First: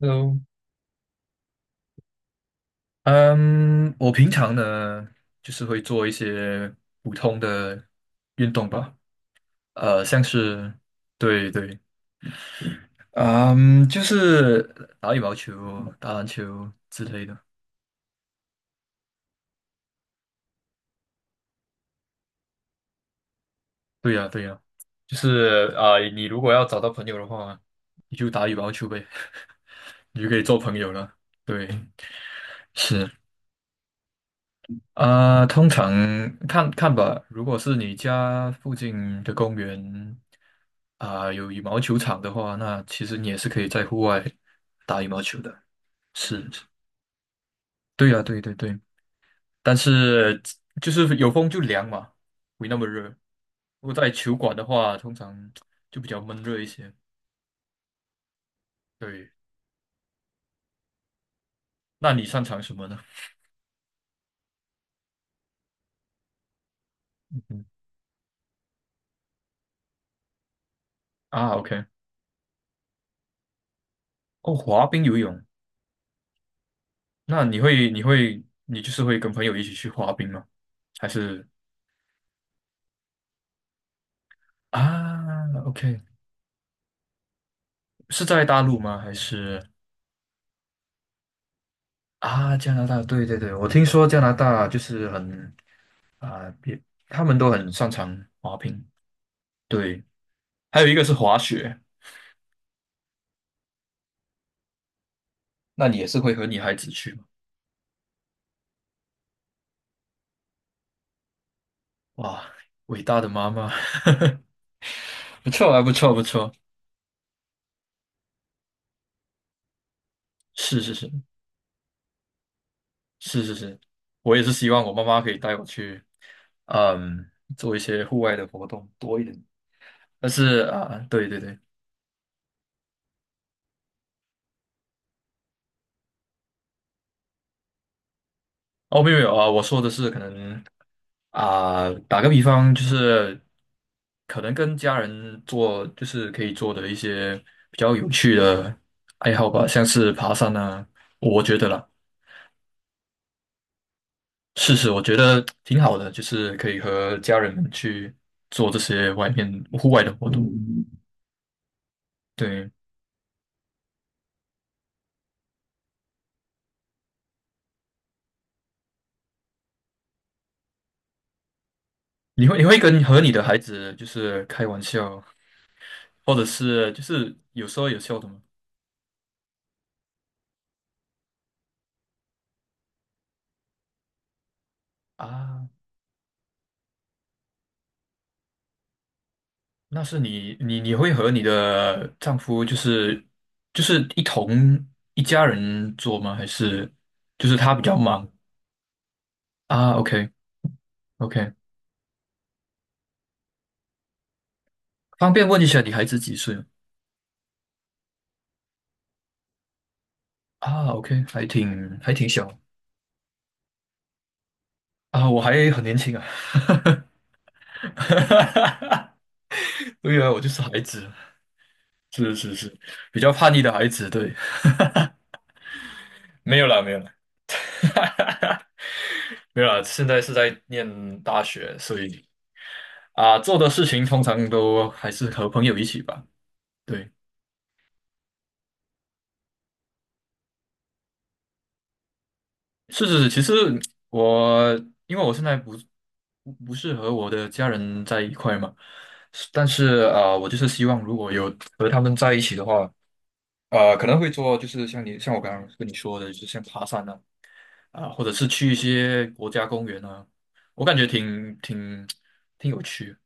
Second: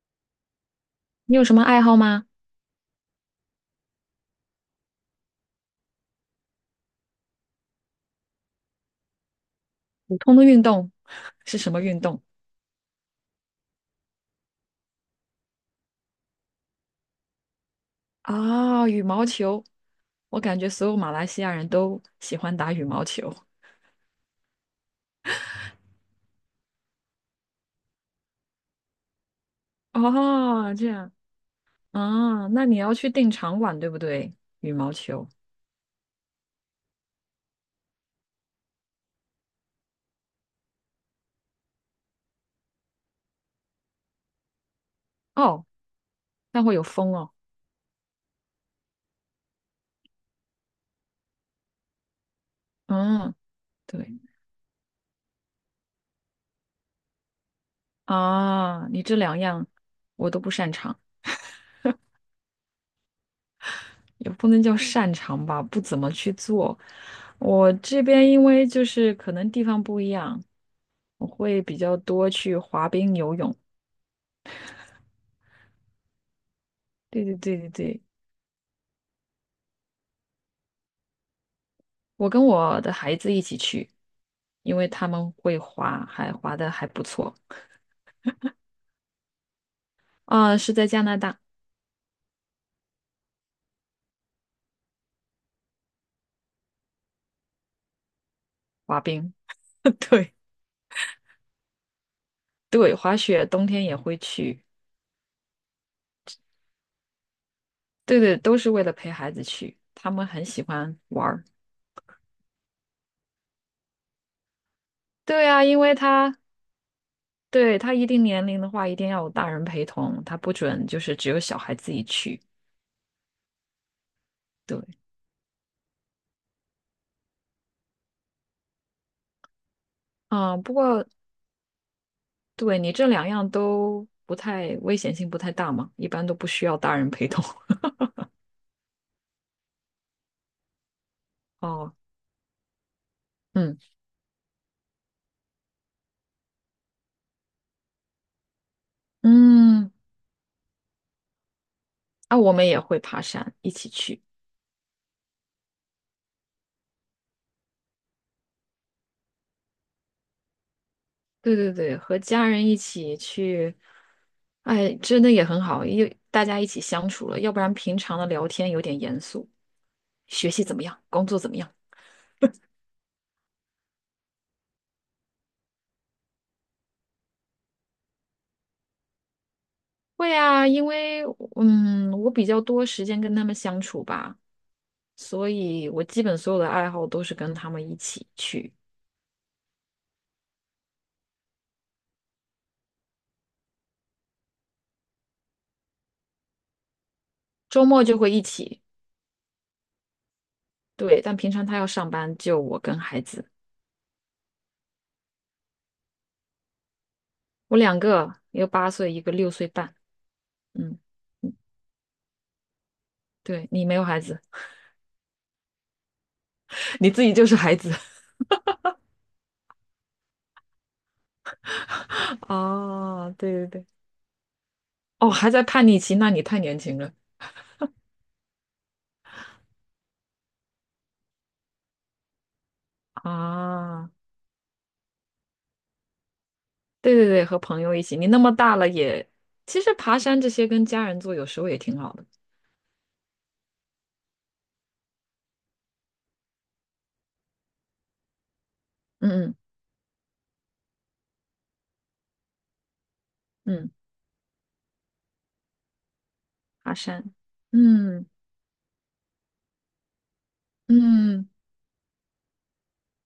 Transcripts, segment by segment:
Hello，你有什么爱好吗？嗯，我平常呢，就是会做一些普通的运动吧，普像通的运是，动 对是什对，么运动？嗯，就是打羽毛球、打篮球之类的。啊、羽毛球。我感觉所有马来西亚人都喜欢打羽毛球。对呀，对呀，就是啊，你如果要找到朋友的话，你就打羽毛球呗，你就可以做哦，朋这友样了。对，啊，那你要去是。订场馆，对不对？羽毛球啊，通常看看吧。如果是你家附近的公园啊，有羽毛球场的话，那其实你也是可以在户外打羽毛球的。哦，是，是那会有风哦。对呀，对对对。但是就是有风就凉嘛，没那么热。嗯，如果在对球馆的话，通常就比较闷热一些。啊，你这对，两样我都不擅长，那你擅长什么呢？也不能叫擅长吧，不怎么去做。嗯我这边因为就是可能地方不一样，我啊会比，OK，较多去滑冰、游泳。哦，滑冰、游泳。对对那对对对，你就是会跟朋友一起去滑冰吗？还是？我跟我的孩子一起去，因为他们啊会，OK，滑，还滑的还不错是在大陆吗？还是啊，是在加拿大啊，加拿大？对对对，我听说加拿大就是很啊，别他们都很擅长滑冰。滑冰，对，对还有一个是滑雪，对，滑雪冬天也会去，那你也是会和女孩子去吗？对对，都是为了陪孩子去，他们很喜欢玩儿。哇，伟大的妈妈，对不啊，错因啊，不为错不他错，对他一定年龄的话，一定要有大人陪同，他不是准是就是是只有小孩自己去。是是是，我也是希对，望我妈妈可以带我去，嗯，做一些户外的活动多一点。但是嗯，不啊，过对对对，对你这两样都不太危险性不太大嘛，一般都不需要大人陪同。哦，没有没有啊，我说的是可能 啊、哦。打个比方，就是嗯。可能跟家人做，就是可以做的一些比较有趣的爱好吧，像嗯，是爬山啊，我觉得啦，啊，我们也会爬山，一起去。是是，我觉得挺好的，就是可以和家人们去做这些外面户外的活动。对对对，和家人对，一起去，哎，真的也很好，因为大家一起相处了，要不然平常的聊天有点严肃。学习怎么样？工作怎么样？你会跟和你的孩子就是开玩笑，或者是就是有说有笑的吗？会啊，因为嗯，我比较多时间跟他们相处吧，所啊以我基本所有的爱好都是跟他们一起去，那是你会和你的丈夫就是一同一家人做吗？还是就是他比周较末就忙会一起。啊？OK 对，但平 OK，常他要上班，就我跟孩子，方便问一下你孩子几岁吗？我两个，一个8岁，一个6岁半。啊嗯。？OK，还挺小对你没有孩子，啊，我还很年轻啊，你自己就是孩子。哈对啊，我就是孩子，是 是是，比较哦，叛对逆对的对，孩子，对，哦，还在叛逆期，那 你没太有年啦没轻有了啦，没有啦，现在是在念大学，所以啊，做的事情啊！通常都还是和朋友一起吧。对。对对对，和朋友一起，你那么大了也，其实爬山这些跟家人做有时候也挺好的。是是是，其实我因为我现在不是和我的家人在一块嘛，嗯是嗯但是啊，我就是希望如果有和他们在一起的话，嗯，可能会做就是像我刚刚跟你说的，就是像爬爬山啊山，啊、或嗯者是去一些国家公园啊，我感觉嗯，挺有趣的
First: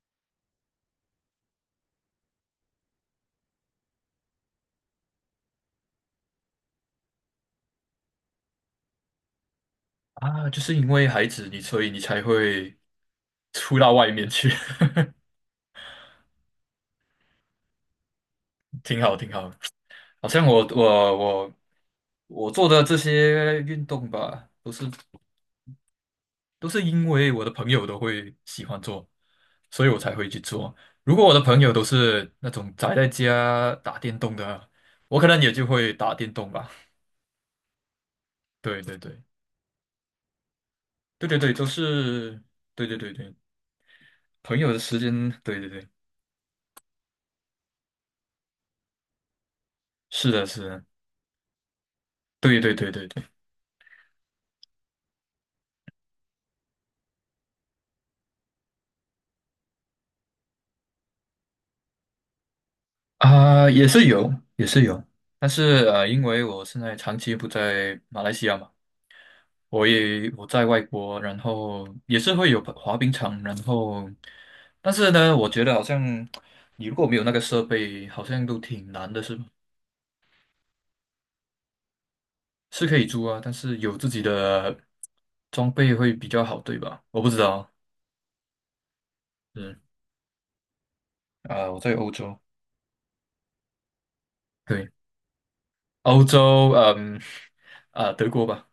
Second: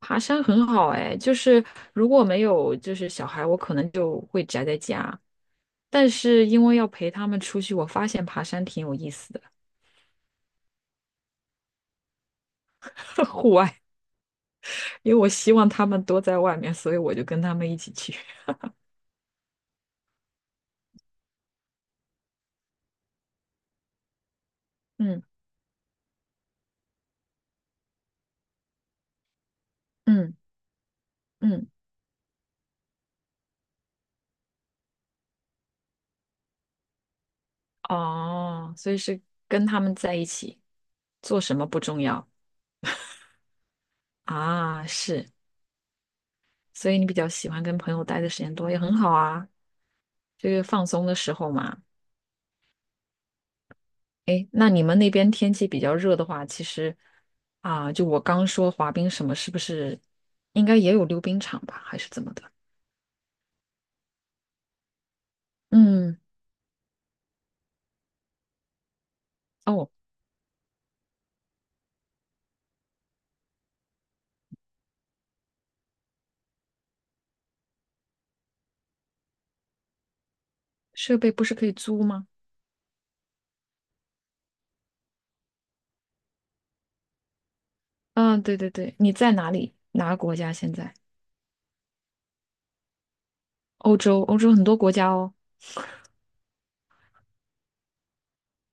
爬山很好哎，就是如果没有就是小孩，我可能就会宅在家。但是因为要陪他们出去，我发现爬山挺有意思的，啊，就是因为孩子所以你才会 户外，出到外面去，因为我希望他们多在外面，所以我就跟他们一起去。挺好挺好好像我做的这些运动吧，都是嗯都是因为我的朋友都会喜欢做，所以我才会嗯去做。如果我的朋嗯，友都是那种宅在家打电动的，我可能也就会打电动吧。哦，对所对以是对，跟他们在一起，对对做对，什都么不重要是，对对对对，朋友的啊，时是，间，对对对，所以你比较喜欢跟朋友待的时间多，也很好啊，是的，这是个的，放松的时候嘛。对对对对对，诶，那你们那边天气比较热的话，其实啊，就我刚说滑冰什么，是不是应该也有溜冰场吧，还是怎么的？啊、也是有，也是有，但是嗯，因为我现在长期不在马来西亚嘛。哦，我在外国，然后也是会有滑冰场，然后，但是呢，我觉得好像你如果没有那个设备，好像都挺难的，是吧？设备不是可以租吗？是可以租啊，但是有自己的装备会比较好，对吧？我不知道，嗯，对对对，你在哪里？嗯哪个国家现在？啊、我在欧洲，欧洲，欧洲很多对，国家哦。欧洲，啊、德国吧，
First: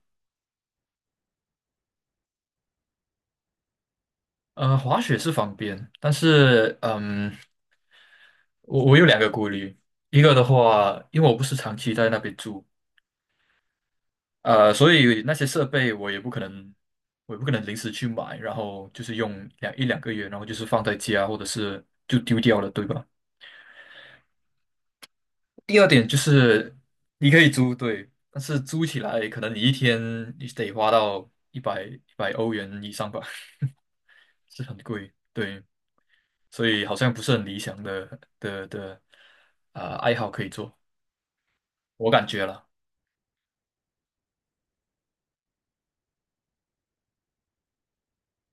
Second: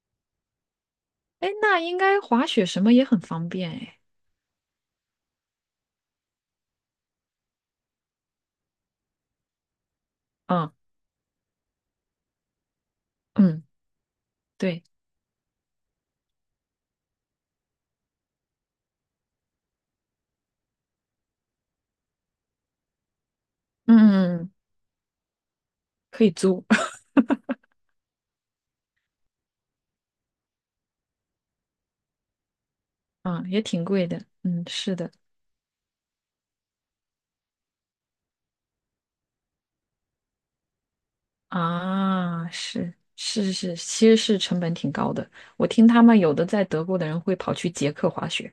哎，那应该滑雪什么也很方便哎。滑雪是方便，但是我有两个顾虑，一个的嗯话，因为我不是长期在那边住。嗯，对，所以那些设备我也不可能，临时去买，然后就是用一两个月，然后就是放在家或者是就丢掉了，对吧？嗯嗯嗯，第二点就可以租，是 你可以租，对，但是租起来可能你一天你得花到100欧元以上吧，嗯，也挺贵的。是嗯，很是贵，的，对，所以好像不是很理想的啊、爱好可以做，我感觉啊，了。是是是，其实是成本挺高的。我听他们有的在德国的人会跑去捷克滑雪，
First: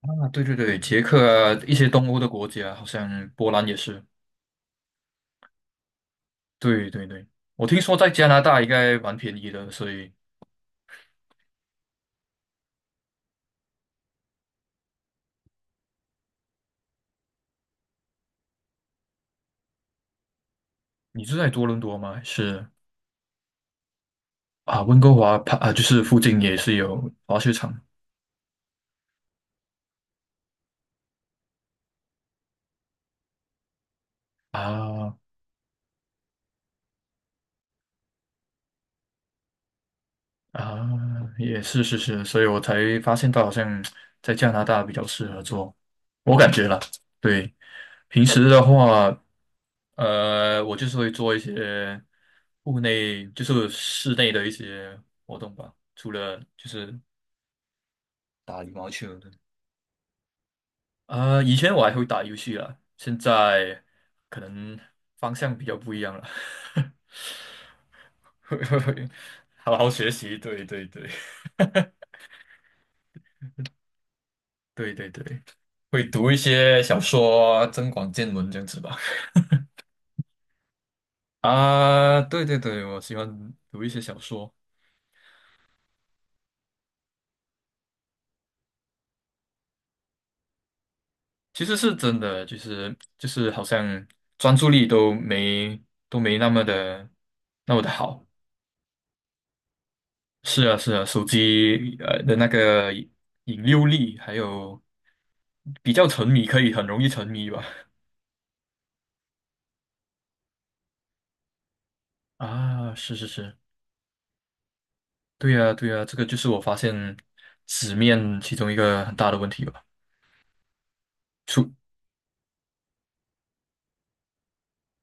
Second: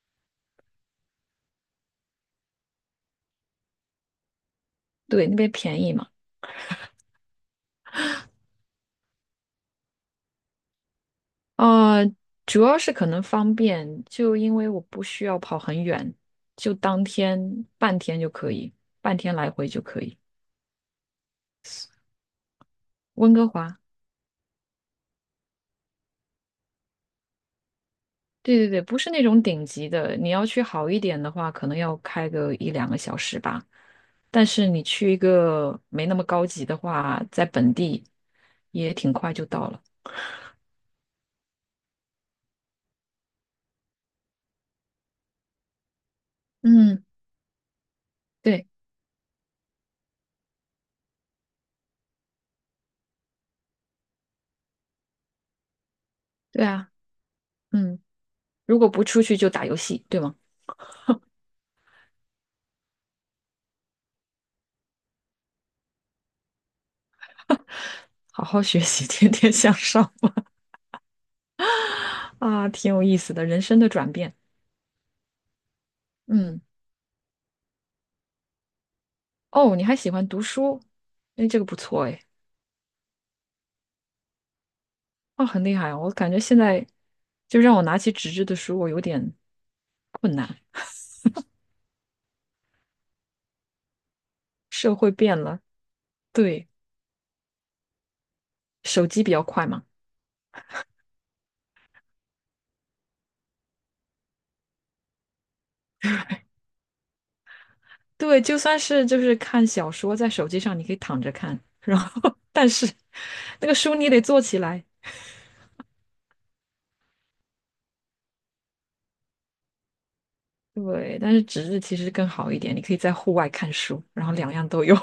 啊，对对对，捷克啊，一些东欧的国家，好像波兰也是。对，那边便宜嘛。对对对，我听说在加拿大应该蛮便宜的，所以呃，主要是可能方便，就因为我不需要跑很远，就当天半天就可以，半天来回就可以。你是在多伦多吗？还是温哥华，啊，温哥华旁啊，就是附近也是有滑雪场对对对，不是那种顶级的，你要去好一点的话，可能要开个一两个小时吧。但是你去啊一个没那么高级的话，在本地也挺快就到了。啊，也是是是，所以我才发现到好像在加拿大比较适合做，我感觉了。嗯，对，平时的对话，我就是会做一些户内，就是室内的一些活动吧，除了对就啊，是嗯，打羽如果毛不球。出去就打游戏，对吗？以前我还会打游戏啦，现在可能方向比较不一样了，好会好会学习，会天天向好好学上 习，对对对 啊，挺有意思的，人生的转变。对对对，会读一嗯，些小说，增广见闻这样子吧。哦，你还喜欢读书，哎，这个不错啊，哎，对对对，我喜欢读一些小说，哦，很厉害，啊！我感觉现在就让我拿起纸质的书，我有点困难。其实是真的，就是好像专注力社会都变了，没都没那么对，的那么的好。手机比较快嘛，是啊，是啊，手机的那个引诱力，还有比较沉迷，可以很容易沉迷吧？对，就算是就是看小说，在手机上你可以躺着看，然后 但是啊，是是是，那个书你得坐起来，对呀，对呀，这个就是我发现纸面其中一个很大的问题吧。对，但是纸出，质其实更好一点，你可以在户外看书，然后两样都有，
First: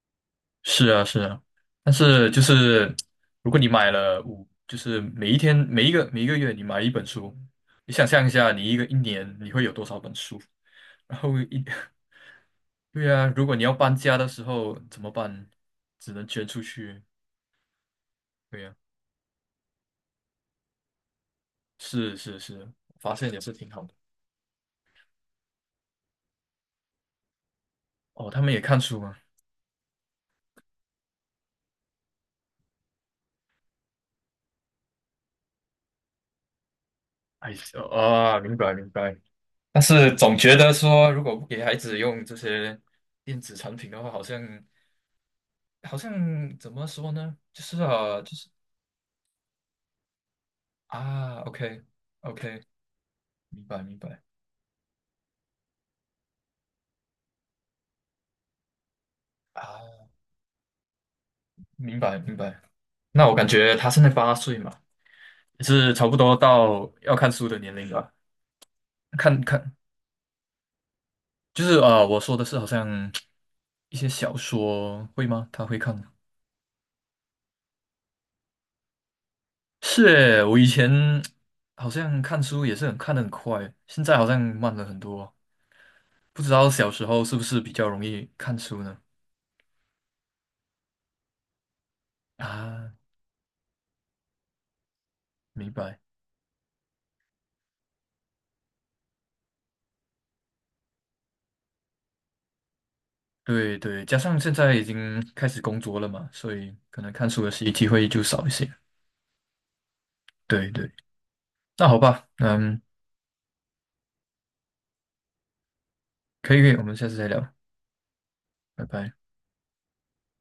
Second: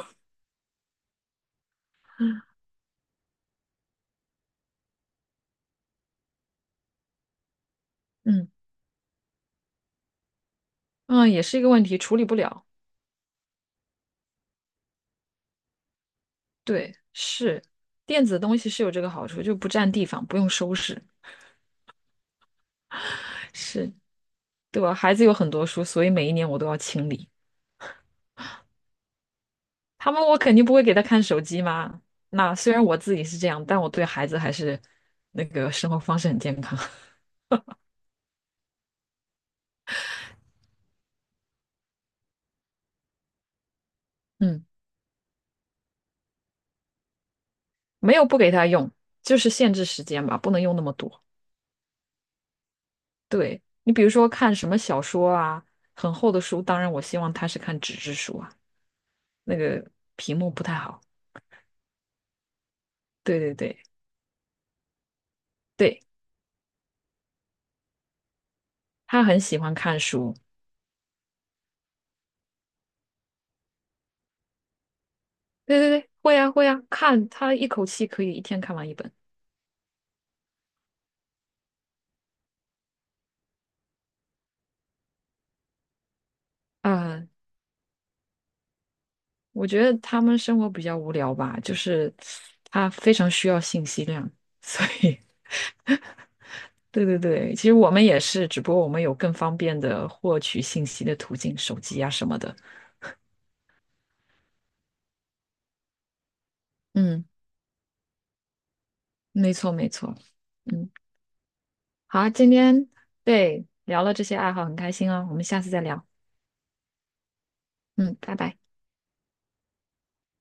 是啊，是啊，但是就 是如果你买了就是每一天每一个月你买一本书，你想象一嗯下，你一年你会有多少本书？然嗯，后也是一个问题，处理不了，对啊，如果你要搬家的时候怎么办？只能捐出对，去，是电子东对西呀、是有这个好处，就不占地方，不用收拾，是是是，发现也是挺好是的。对吧？孩子有很多书，所以每一年我都要清理。哦，他们也看书吗？他们我肯定不会给他看手机嘛。那虽然我自己是这样，但我对孩子还是那个生活方式很健康。哎啊，明白明白。但是总觉得说，如果不给孩子用这些电子产品的话，好 像嗯，好像怎么说呢？就是没啊，有就不是给他用，就是限制时间吧，不能用那么多。啊，OK OK，对，明白你明比如白说看什么小说啊，很厚的书，当然我希望他是看纸质书啊，那个啊，屏幕不太好。明白明白。那我对感对觉对他现在8岁嘛，也是对，差不多到要看书的年龄了。他看很喜欢看，看书。就是啊，我说的是好像一些小说会吗？他会对对看对，吗？会啊会啊，看他一口气可以一天看完一本。是诶，我以前好像看书也是很看的很快，现在好像慢了很多。不知道小时候啊。是不是比较容易看书呢？我觉得他们生活比较无聊吧，就是他啊，非常需要信息量，所以 明白。对对对，其实我们也是，只不过我们有更方便的获取信息的途径，手机啊什么的。对对，加上现在已经开始工作了嘛，所以可能嗯，看书的时机会就少一些。没错没错。对对，嗯，那好吧，好，今天对聊了这些爱好，很开心哦，我们下次再聊。可以，我们下次再聊，嗯，拜拜。拜拜。